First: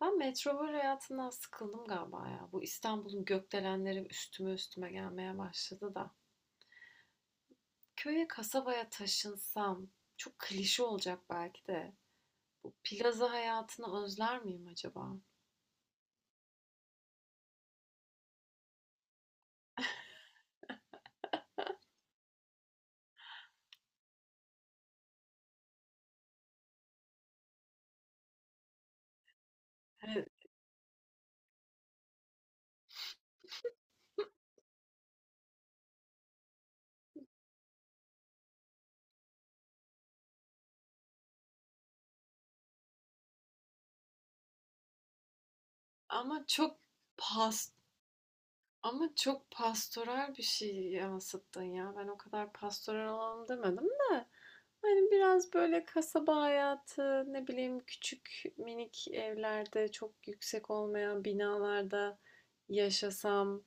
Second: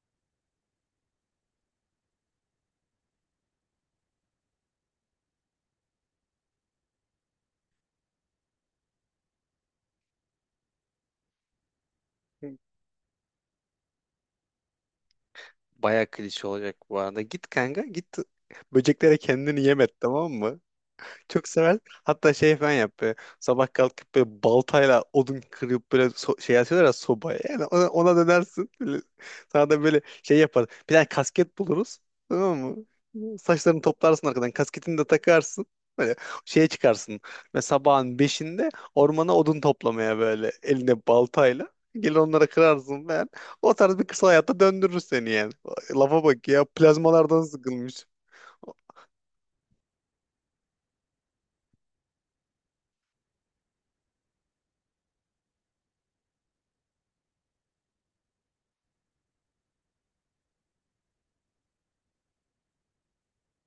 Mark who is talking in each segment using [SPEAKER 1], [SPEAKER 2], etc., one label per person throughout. [SPEAKER 1] Ben metropol hayatından sıkıldım galiba ya. Bu İstanbul'un gökdelenleri üstüme üstüme gelmeye başladı da. Köye, kasabaya taşınsam, çok klişe olacak belki de. Bu plaza hayatını özler miyim acaba?
[SPEAKER 2] Baya klişe olacak bu arada. Git kanka git, böceklere kendini yem et, tamam mı? Çok sever. Hatta şey falan yap böyle. Sabah kalkıp böyle baltayla odun kırıp böyle şey atıyorlar ya sobaya. Yani ona dönersin. Böyle. Sana da böyle
[SPEAKER 1] Hani
[SPEAKER 2] şey yapar. Bir tane kasket buluruz. Tamam mı? Saçlarını toplarsın arkadan. Kasketini de takarsın. Böyle şeye çıkarsın. Ve sabahın beşinde ormana odun toplamaya böyle elinde baltayla. Gelir onlara kırarsın falan. O tarz bir kısa hayatta döndürür seni yani. Lafa
[SPEAKER 1] ama
[SPEAKER 2] bak ya,
[SPEAKER 1] çok
[SPEAKER 2] plazmalardan
[SPEAKER 1] pas
[SPEAKER 2] sıkılmış.
[SPEAKER 1] ama çok pastoral bir şey yansıttın ya. Ben o kadar pastoral olalım demedim de. Hani, biraz, böyle, kasaba hayatı, ne bileyim, küçük, minik evlerde, çok yüksek olmayan binalarda yaşasam,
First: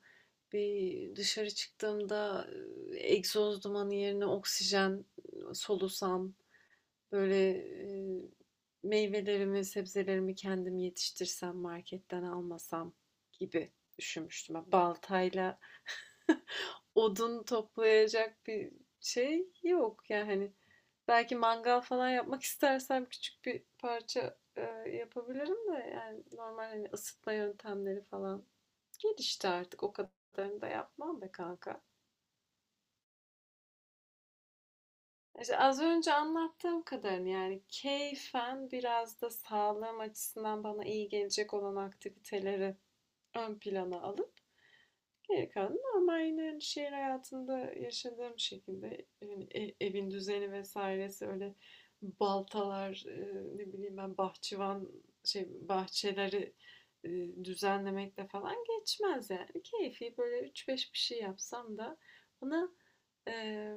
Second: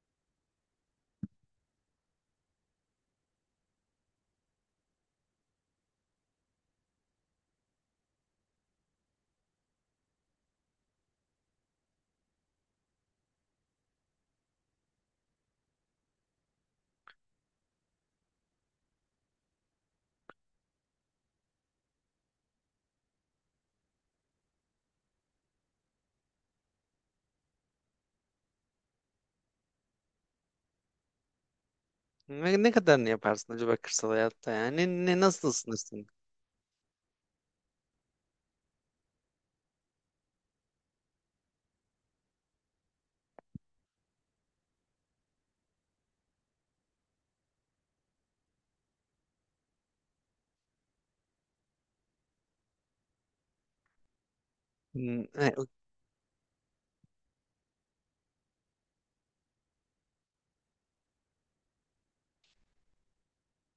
[SPEAKER 1] bir dışarı çıktığımda, egzoz dumanı yerine oksijen solusam, böyle, meyvelerimi, sebzelerimi kendim yetiştirsem, marketten almasam gibi düşünmüştüm. Baltayla odun toplayacak bir şey yok. Yani, hani, belki mangal falan yapmak istersem küçük bir parça yapabilirim de yani normal hani ısıtma yöntemleri falan gelişti artık. O kadarını da yapmam be kanka.
[SPEAKER 2] Ne kadarını yaparsın acaba kırsal hayatta yani? Nasıl
[SPEAKER 1] İşte az
[SPEAKER 2] ısınırsın?
[SPEAKER 1] önce anlattığım kadarını yani keyfen biraz da sağlığım açısından bana iyi gelecek olan aktiviteleri ön plana alıp geri kalan normal yine hani şehir hayatında yaşadığım şekilde yani evin düzeni vesairesi öyle baltalar ne bileyim ben bahçıvan
[SPEAKER 2] Hmm,
[SPEAKER 1] şey
[SPEAKER 2] e,
[SPEAKER 1] bahçeleri e, düzenlemekle falan geçmez yani. Keyfi böyle üç beş bir şey yapsam da bana e,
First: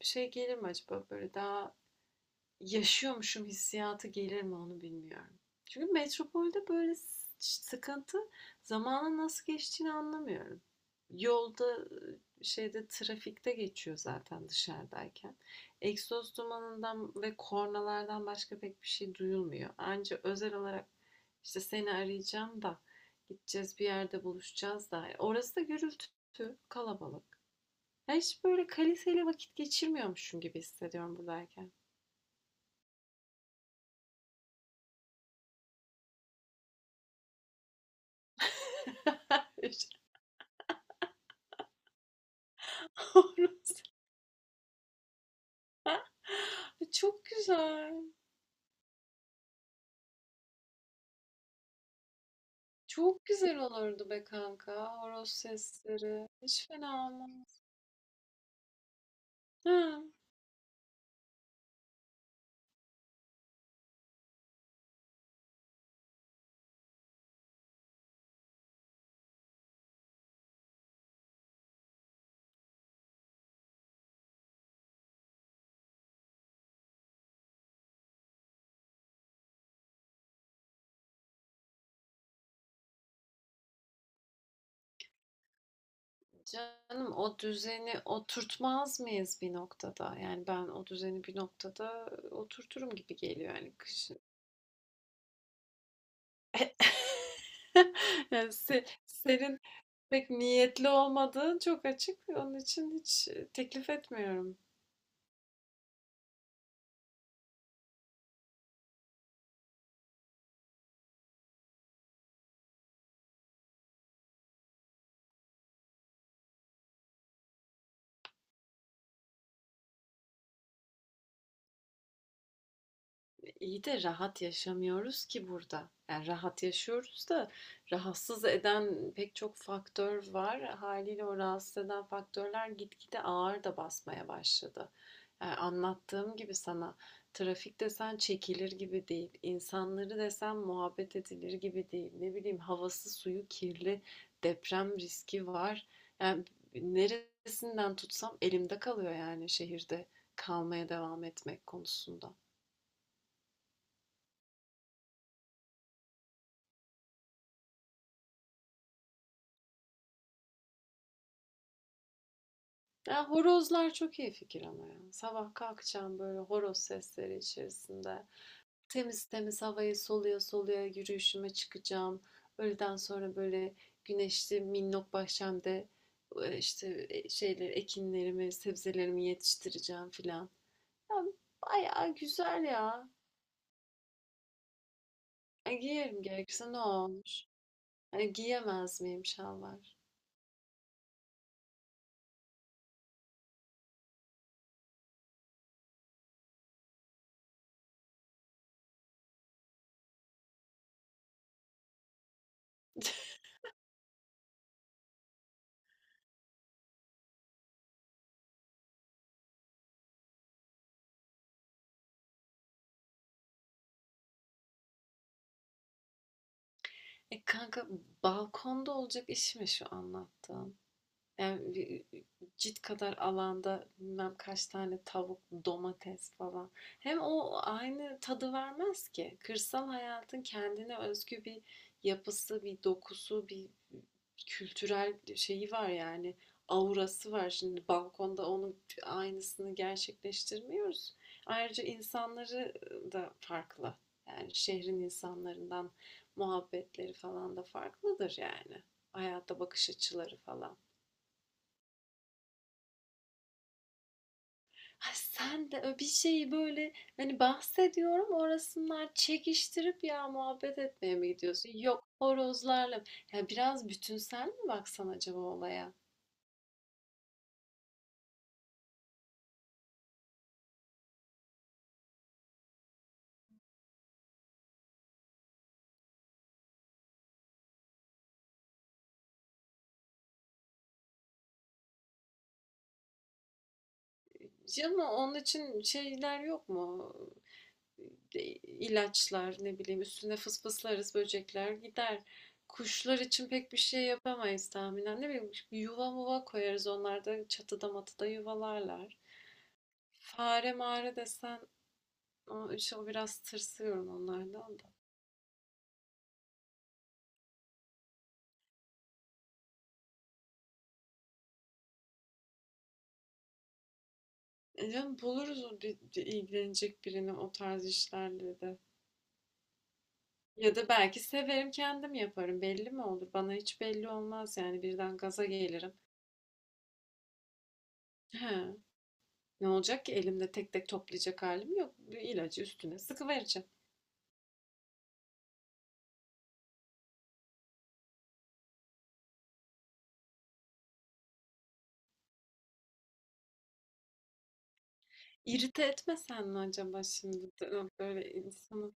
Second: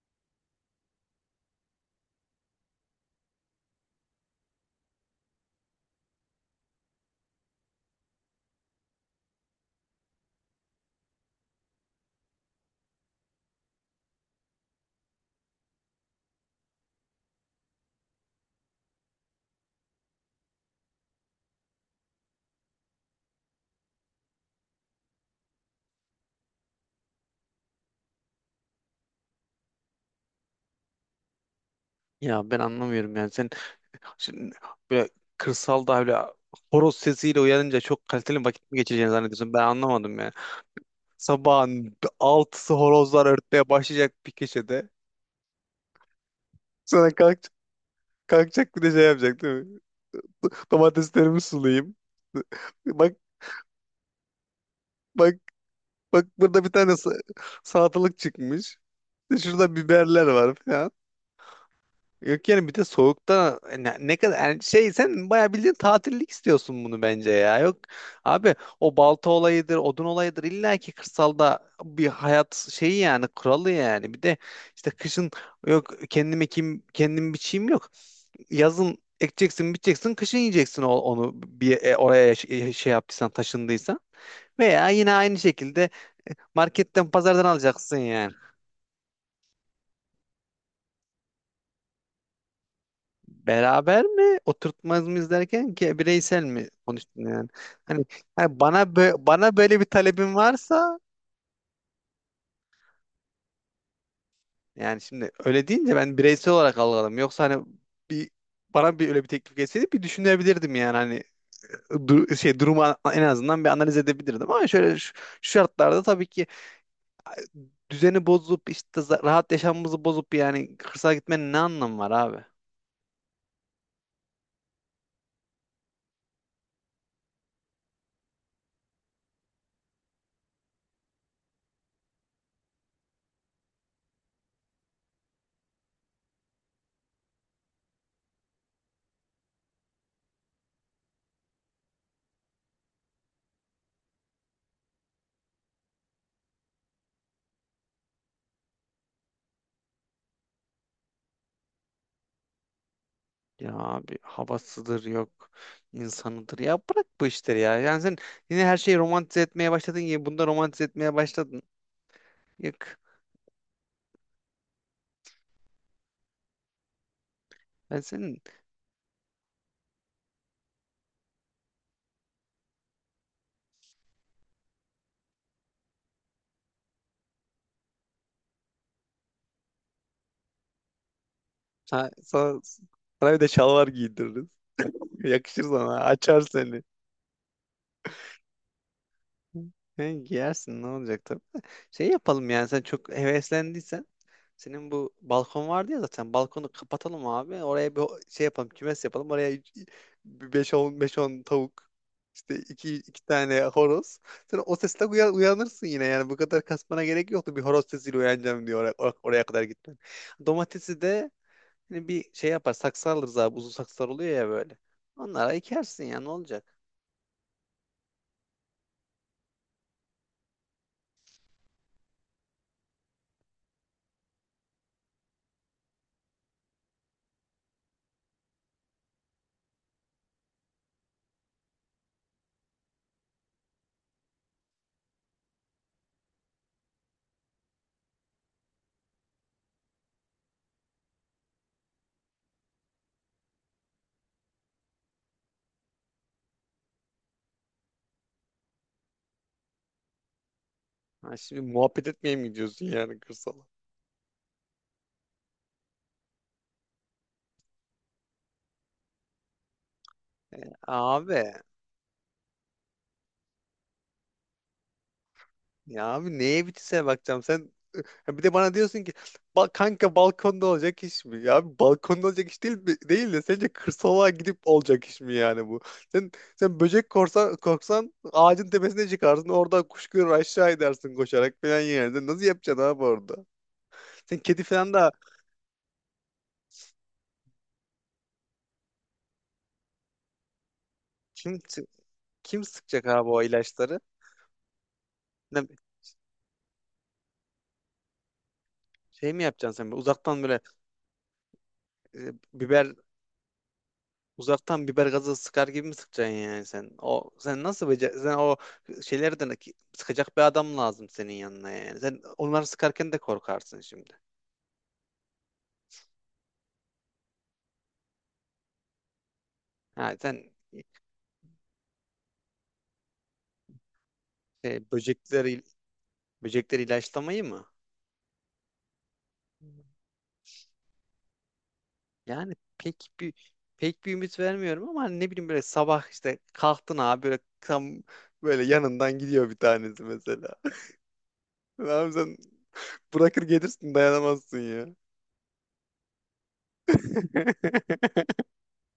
[SPEAKER 1] şey gelir mi acaba böyle daha yaşıyormuşum hissiyatı gelir mi onu bilmiyorum. Çünkü metropolde böyle sıkıntı zamanın nasıl geçtiğini anlamıyorum. Yolda şeyde trafikte geçiyor zaten dışarıdayken. Egzoz dumanından ve kornalardan başka pek bir şey duyulmuyor. Ancak özel olarak işte seni arayacağım da gideceğiz bir yerde buluşacağız da. Orası da gürültü, kalabalık. Ya hiç böyle kaliteli vakit geçirmiyormuşum gibi hissediyorum buradayken.
[SPEAKER 2] Ya ben anlamıyorum yani, sen şimdi böyle kırsalda böyle horoz sesiyle uyanınca çok kaliteli vakit mi geçireceğini zannediyorsun? Ben anlamadım yani. Sabahın altısı horozlar örtmeye
[SPEAKER 1] Hiç-
[SPEAKER 2] başlayacak bir köşede.
[SPEAKER 1] E,
[SPEAKER 2] Sonra
[SPEAKER 1] çok
[SPEAKER 2] kalk,
[SPEAKER 1] güzel.
[SPEAKER 2] kalkacak bir de şey yapacak değil mi? Domateslerimi sulayayım. Bak
[SPEAKER 1] Çok güzel olurdu be kanka. Horoz
[SPEAKER 2] bak bak,
[SPEAKER 1] sesleri.
[SPEAKER 2] burada
[SPEAKER 1] Hiç
[SPEAKER 2] bir tane
[SPEAKER 1] fena olmaz.
[SPEAKER 2] salatalık çıkmış. İşte
[SPEAKER 1] Ha.
[SPEAKER 2] Şurada biberler var falan. Yok yani, bir de soğukta ne kadar yani şey, sen bayağı bildiğin tatillik istiyorsun bunu bence ya. Yok abi, o balta olayıdır, odun olayıdır, illa ki kırsalda bir hayat şeyi yani kuralı yani. Bir de işte kışın yok kendim ekeyim, kendim biçeyim yok. Yazın ekeceksin, biçeceksin, kışın yiyeceksin onu bir oraya şey yaptıysan, taşındıysan. Veya yine aynı şekilde marketten,
[SPEAKER 1] Canım o
[SPEAKER 2] pazardan
[SPEAKER 1] düzeni
[SPEAKER 2] alacaksın yani.
[SPEAKER 1] oturtmaz mıyız bir noktada? Yani ben o düzeni bir noktada oturturum gibi geliyor yani
[SPEAKER 2] Beraber
[SPEAKER 1] kışın.
[SPEAKER 2] mi oturtmaz mı izlerken ki bireysel mi konuştun yani? Hani,
[SPEAKER 1] Yani
[SPEAKER 2] hani, bana bana
[SPEAKER 1] senin
[SPEAKER 2] böyle bir
[SPEAKER 1] pek
[SPEAKER 2] talebin
[SPEAKER 1] niyetli
[SPEAKER 2] varsa
[SPEAKER 1] olmadığın çok açık. Onun için hiç teklif etmiyorum.
[SPEAKER 2] yani şimdi öyle deyince ben bireysel olarak algıladım. Yoksa hani bir, bana bir öyle bir teklif gelseydi bir düşünebilirdim yani, hani şey durumu en azından bir analiz edebilirdim ama şöyle şu şartlarda tabii ki düzeni bozup işte rahat yaşamımızı bozup yani kırsala gitmenin ne anlamı var abi?
[SPEAKER 1] İyi de rahat yaşamıyoruz ki burada. Yani rahat yaşıyoruz da rahatsız eden pek çok faktör var. Haliyle o rahatsız eden faktörler gitgide ağır da basmaya başladı. Yani anlattığım gibi sana trafik desen çekilir gibi değil. İnsanları desen muhabbet edilir gibi değil. Ne bileyim havası suyu kirli, deprem riski var. Yani neresinden tutsam elimde kalıyor yani şehirde kalmaya devam etmek konusunda.
[SPEAKER 2] Ya abi, havasıdır yok, insanıdır ya, bırak bu işleri ya. Yani sen yine her şeyi romantize etmeye başladın ya, bunda romantize etmeye başladın. Yok,
[SPEAKER 1] Ya horozlar çok iyi fikir ama ya. Sabah kalkacağım böyle horoz sesleri
[SPEAKER 2] ben
[SPEAKER 1] içerisinde.
[SPEAKER 2] senin
[SPEAKER 1] Temiz temiz havayı soluya soluya yürüyüşüme çıkacağım. Öğleden sonra böyle güneşli minnok bahçemde işte şeyleri, ekinlerimi, sebzelerimi yetiştireceğim filan. Ya
[SPEAKER 2] ha,
[SPEAKER 1] bayağı
[SPEAKER 2] sana,
[SPEAKER 1] güzel ya.
[SPEAKER 2] sana bir de şalvar giydiririz. Yakışır
[SPEAKER 1] E,
[SPEAKER 2] sana,
[SPEAKER 1] giyerim
[SPEAKER 2] açar
[SPEAKER 1] gerekirse ne
[SPEAKER 2] seni.
[SPEAKER 1] olmuş? Hani giyemez miyim şalvar?
[SPEAKER 2] Sen giyersin, ne olacak tabii. Şey yapalım yani, sen çok heveslendiysen. Senin bu balkon vardı ya zaten. Balkonu kapatalım abi. Oraya bir şey yapalım. Kümes yapalım. Oraya beş on, beş on tavuk. İşte iki tane horoz. Sen o sesle uyanırsın yine yani. Bu kadar kasmana gerek yoktu. Bir horoz sesiyle uyanacağım diyor oraya, oraya kadar gitmen. Domatesi de hani bir şey yapar. Saksı alırız abi. Uzun saksılar oluyor ya böyle. Onlara ekersin ya, ne olacak?
[SPEAKER 1] E kanka, balkonda olacak iş mi şu anlattığın? Yani cilt kadar alanda bilmem kaç tane tavuk, domates falan. Hem o aynı tadı vermez ki. Kırsal hayatın kendine özgü bir yapısı, bir dokusu, bir ıı, kültürel şeyi var yani. Aurası var. Şimdi balkonda onun aynısını gerçekleştirmiyoruz. Ayrıca insanları da farklı. Yani şehrin insanlarından muhabbetleri falan da farklıdır yani. Hayata bakış açıları falan.
[SPEAKER 2] Ha, şimdi muhabbet etmeye mi gidiyorsun yani kırsala?
[SPEAKER 1] Ay sen de bir şeyi böyle hani bahsediyorum orasınlar çekiştirip ya
[SPEAKER 2] E,
[SPEAKER 1] muhabbet etmeye mi
[SPEAKER 2] abi
[SPEAKER 1] gidiyorsun? Yok horozlarla. Ya biraz bütünsel mi baksan acaba olaya?
[SPEAKER 2] ya abi, neye bitişe bakacağım? Sen Ha Bir de bana diyorsun ki, Kanka, balkonda olacak iş mi?" Ya abi, balkonda olacak iş değil de sence kırsala gidip olacak iş mi yani bu? Sen korksan, ağacın tepesine çıkarsın, oradan kuş görür aşağı edersin koşarak falan yani. Sen nasıl yapacaksın abi orada? Sen kedi falan
[SPEAKER 1] Canım
[SPEAKER 2] da
[SPEAKER 1] onun için şeyler yok mu? E, İlaçlar ne bileyim üstüne fısfıslarız
[SPEAKER 2] kim
[SPEAKER 1] böcekler gider.
[SPEAKER 2] kim sıkacak
[SPEAKER 1] Kuşlar
[SPEAKER 2] abi o
[SPEAKER 1] için pek bir
[SPEAKER 2] ilaçları?
[SPEAKER 1] şey yapamayız tahminen. Ne bileyim
[SPEAKER 2] Ne-
[SPEAKER 1] bir yuva muva koyarız onlar da çatıda matıda yuvalarlar.
[SPEAKER 2] Şey mi yapacaksın sen böyle uzaktan böyle
[SPEAKER 1] Fare mare desen o,
[SPEAKER 2] biber,
[SPEAKER 1] işte o biraz tırsıyorum onlardan
[SPEAKER 2] uzaktan
[SPEAKER 1] da.
[SPEAKER 2] biber gazı sıkar gibi mi sıkacaksın yani sen? O sen nasıl becer sen, o şeylerden sıkacak bir adam lazım senin yanına yani. Sen onları sıkarken de korkarsın şimdi.
[SPEAKER 1] E canım buluruz o ilgilenecek birini o tarz işlerle de.
[SPEAKER 2] Ha sen
[SPEAKER 1] Ya da belki severim kendim yaparım. Belli mi olur? Bana hiç belli olmaz yani birden gaza
[SPEAKER 2] böcekleri,
[SPEAKER 1] gelirim.
[SPEAKER 2] böcekleri ilaçlamayı mı?
[SPEAKER 1] He, ne olacak ki elimde tek tek toplayacak halim yok. Bir
[SPEAKER 2] Yani
[SPEAKER 1] ilacı üstüne
[SPEAKER 2] pek bir
[SPEAKER 1] sıkıvereceğim.
[SPEAKER 2] pek bir ümit vermiyorum ama hani ne bileyim böyle sabah işte kalktın abi, böyle tam böyle yanından gidiyor bir tanesi mesela. Abi sen bırakır gelirsin, dayanamazsın ya.
[SPEAKER 1] İrite etmesen mi acaba şimdi? Böyle insan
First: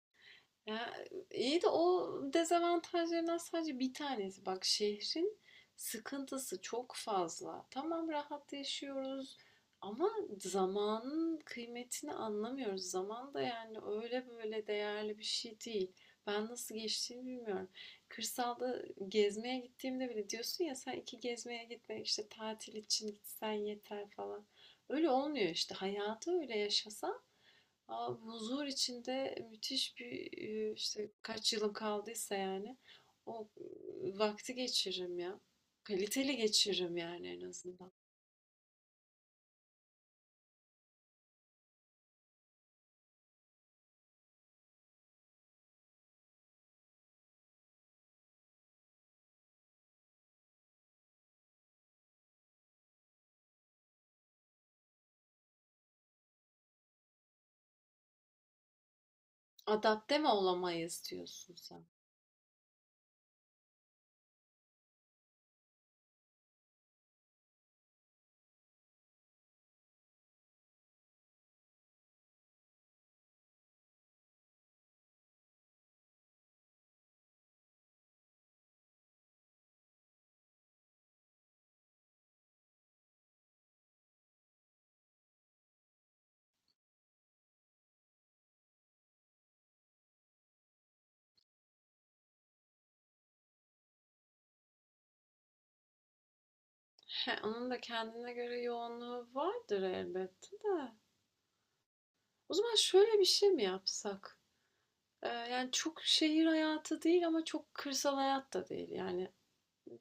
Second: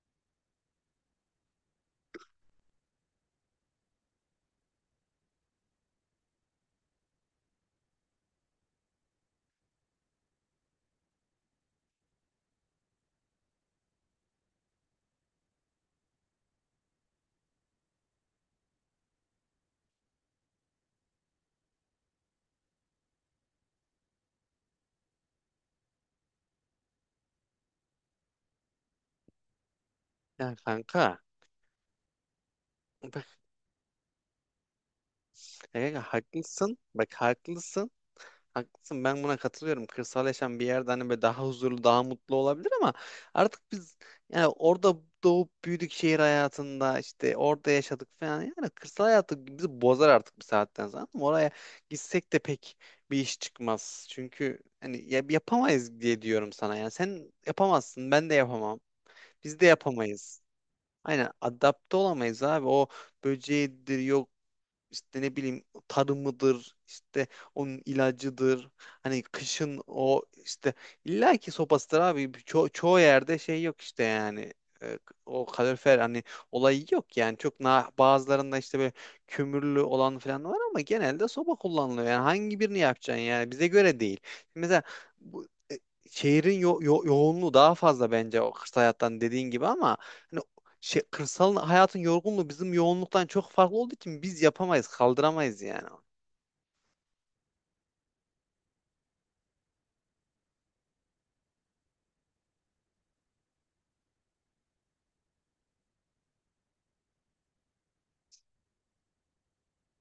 [SPEAKER 1] ya, iyi de o dezavantajlarından sadece bir tanesi. Bak şehrin sıkıntısı çok fazla. Tamam rahat yaşıyoruz ama zamanın kıymetini anlamıyoruz. Zaman da yani öyle böyle değerli bir şey değil. Ben nasıl geçtiğini bilmiyorum. Kırsalda gezmeye gittiğimde bile diyorsun ya sen iki gezmeye gitme işte tatil için gitsen yeter falan. Öyle olmuyor işte. Hayatı öyle yaşasa. Aa, huzur içinde müthiş bir
[SPEAKER 2] Ya
[SPEAKER 1] işte
[SPEAKER 2] kanka,
[SPEAKER 1] kaç yılım kaldıysa yani o vakti geçiririm ya. Kaliteli
[SPEAKER 2] Haklısın.
[SPEAKER 1] geçiririm
[SPEAKER 2] Bak
[SPEAKER 1] yani en
[SPEAKER 2] haklısın.
[SPEAKER 1] azından.
[SPEAKER 2] Haklısın. Ben buna katılıyorum. Kırsal yaşam bir yerde hani böyle daha huzurlu, daha mutlu olabilir ama artık biz yani orada doğup büyüdük, şehir hayatında işte orada yaşadık falan. Yani kırsal hayatı bizi bozar artık bir saatten sonra. Ama oraya gitsek de pek bir iş çıkmaz. Çünkü hani yapamayız diye diyorum sana. Yani sen yapamazsın, ben de yapamam. Biz de
[SPEAKER 1] Adapte mi
[SPEAKER 2] yapamayız.
[SPEAKER 1] olamayız
[SPEAKER 2] Aynen
[SPEAKER 1] diyorsun sen?
[SPEAKER 2] adapte olamayız abi. O böceğidir, yok işte ne bileyim tarımıdır, işte onun ilacıdır, hani kışın o işte illaki sopasıdır abi. Çoğu yerde şey yok işte yani. E, O kalorifer hani olayı yok yani, çok na bazılarında işte böyle kömürlü olan falan var ama genelde soba kullanılıyor yani, hangi birini yapacaksın yani bize göre değil mesela bu. e, Şehrin yoğunluğu daha fazla bence o kırsal hayattan, dediğin gibi ama hani şey, kırsal hayatın yorgunluğu bizim yoğunluktan çok farklı olduğu için biz yapamayız, kaldıramayız yani.
[SPEAKER 1] He, onun da kendine göre yoğunluğu vardır elbette de. O zaman şöyle bir şey mi yapsak? Yani çok şehir hayatı değil ama çok kırsal hayat da değil. Yani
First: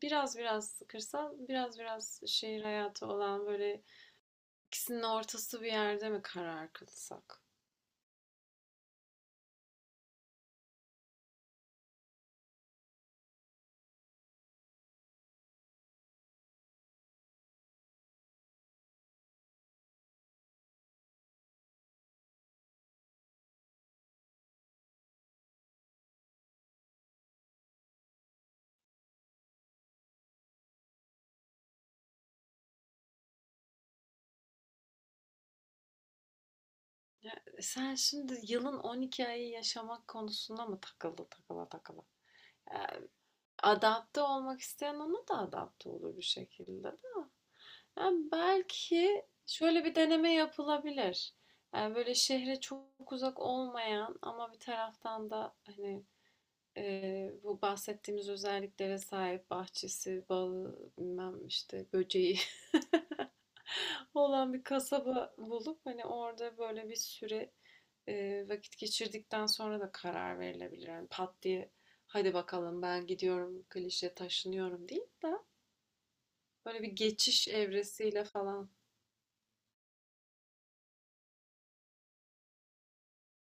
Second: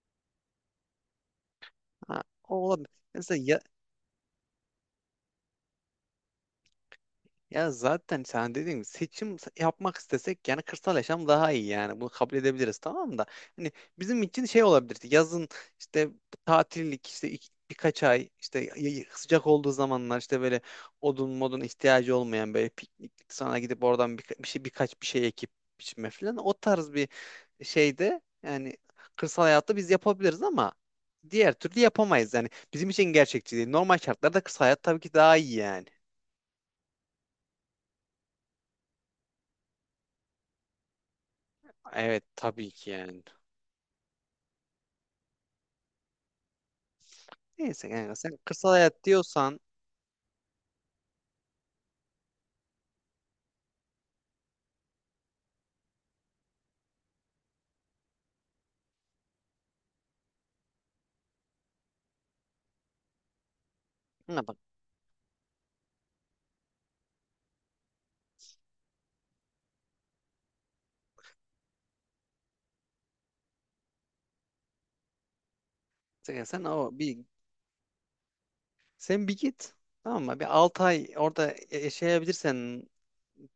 [SPEAKER 1] biraz biraz kırsal, biraz biraz
[SPEAKER 2] Ha, o
[SPEAKER 1] şehir
[SPEAKER 2] olabilir.
[SPEAKER 1] hayatı
[SPEAKER 2] Mesela
[SPEAKER 1] olan
[SPEAKER 2] ya-
[SPEAKER 1] böyle İkisinin ortası bir yerde mi karar kılsak?
[SPEAKER 2] Ya zaten sen dediğin gibi, seçim yapmak istesek yani kırsal yaşam daha iyi, yani bunu kabul edebiliriz tamam da hani bizim için şey olabilirdi yazın, işte tatillik, işte birkaç ay işte sıcak olduğu zamanlar işte böyle odun modun ihtiyacı olmayan böyle pikniklik, sonra gidip oradan birkaç bir şey ekip biçme falan, o tarz bir şeyde yani kırsal hayatta biz yapabiliriz ama diğer türlü yapamayız yani, bizim için gerçekçi değil. Normal şartlarda kırsal hayat tabii ki daha iyi yani.
[SPEAKER 1] E, sen şimdi yılın 12 ayı yaşamak konusunda mı takıldı takıla takıla?
[SPEAKER 2] Evet tabii ki yani.
[SPEAKER 1] Adapte olmak isteyen ona da adapte olur bir şekilde.
[SPEAKER 2] Neyse kanka,
[SPEAKER 1] Yani
[SPEAKER 2] sen kırsal hayat
[SPEAKER 1] belki
[SPEAKER 2] diyorsan
[SPEAKER 1] şöyle bir deneme yapılabilir. Yani böyle şehre çok uzak olmayan ama bir taraftan da hani bu bahsettiğimiz özelliklere sahip bahçesi, balı, bilmem işte böceği
[SPEAKER 2] ne
[SPEAKER 1] olan
[SPEAKER 2] bak
[SPEAKER 1] bir kasaba bulup hani orada böyle bir süre vakit geçirdikten sonra da karar verilebilir. Yani pat diye hadi bakalım ben gidiyorum klişe taşınıyorum değil de
[SPEAKER 2] sen, sen
[SPEAKER 1] böyle bir
[SPEAKER 2] o bir
[SPEAKER 1] geçiş evresiyle falan.
[SPEAKER 2] sen bir git, tamam mı? Bir 6 ay orada yaşayabilirsen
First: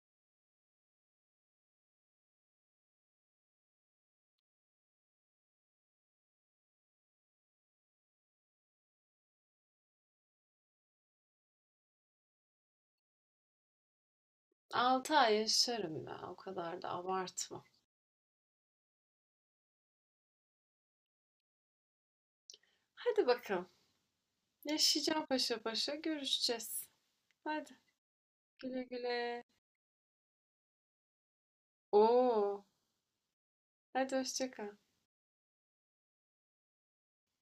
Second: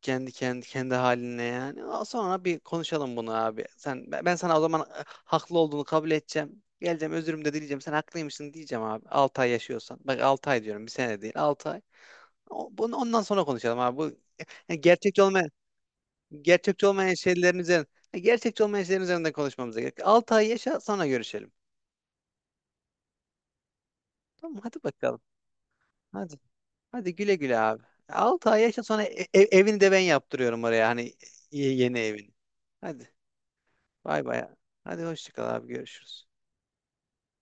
[SPEAKER 2] kendi haline yani. Sonra bir konuşalım bunu abi. Sen ben ben sana o zaman haklı olduğunu kabul edeceğim. Geleceğim, özürümü de dileyeceğim. Sen haklıymışsın diyeceğim abi. 6 ay yaşıyorsan. Bak 6 ay diyorum. Bir sene değil. 6 ay. Bunu ondan sonra konuşalım abi. Bu yani
[SPEAKER 1] 6
[SPEAKER 2] gerçekçi
[SPEAKER 1] ay
[SPEAKER 2] olmayan,
[SPEAKER 1] yaşarım ya o kadar
[SPEAKER 2] gerçekçi
[SPEAKER 1] da
[SPEAKER 2] olmayan şeylerin
[SPEAKER 1] abartma.
[SPEAKER 2] üzerine, gerçekçi olmayan şeylerin üzerinden konuşmamıza gerek. 6 ay yaşa sonra görüşelim.
[SPEAKER 1] Hadi bakalım.
[SPEAKER 2] Tamam hadi bakalım.
[SPEAKER 1] Yaşayacağım paşa paşa
[SPEAKER 2] Hadi.
[SPEAKER 1] görüşeceğiz.
[SPEAKER 2] Hadi güle güle
[SPEAKER 1] Hadi
[SPEAKER 2] abi. 6 ay yaşa
[SPEAKER 1] güle
[SPEAKER 2] sonra
[SPEAKER 1] güle.
[SPEAKER 2] evini de ben yaptırıyorum oraya, hani yeni evini.
[SPEAKER 1] Oo,
[SPEAKER 2] Hadi
[SPEAKER 1] hadi
[SPEAKER 2] bay bay.
[SPEAKER 1] hoşça kal.
[SPEAKER 2] Hadi hoşça kal abi, görüşürüz.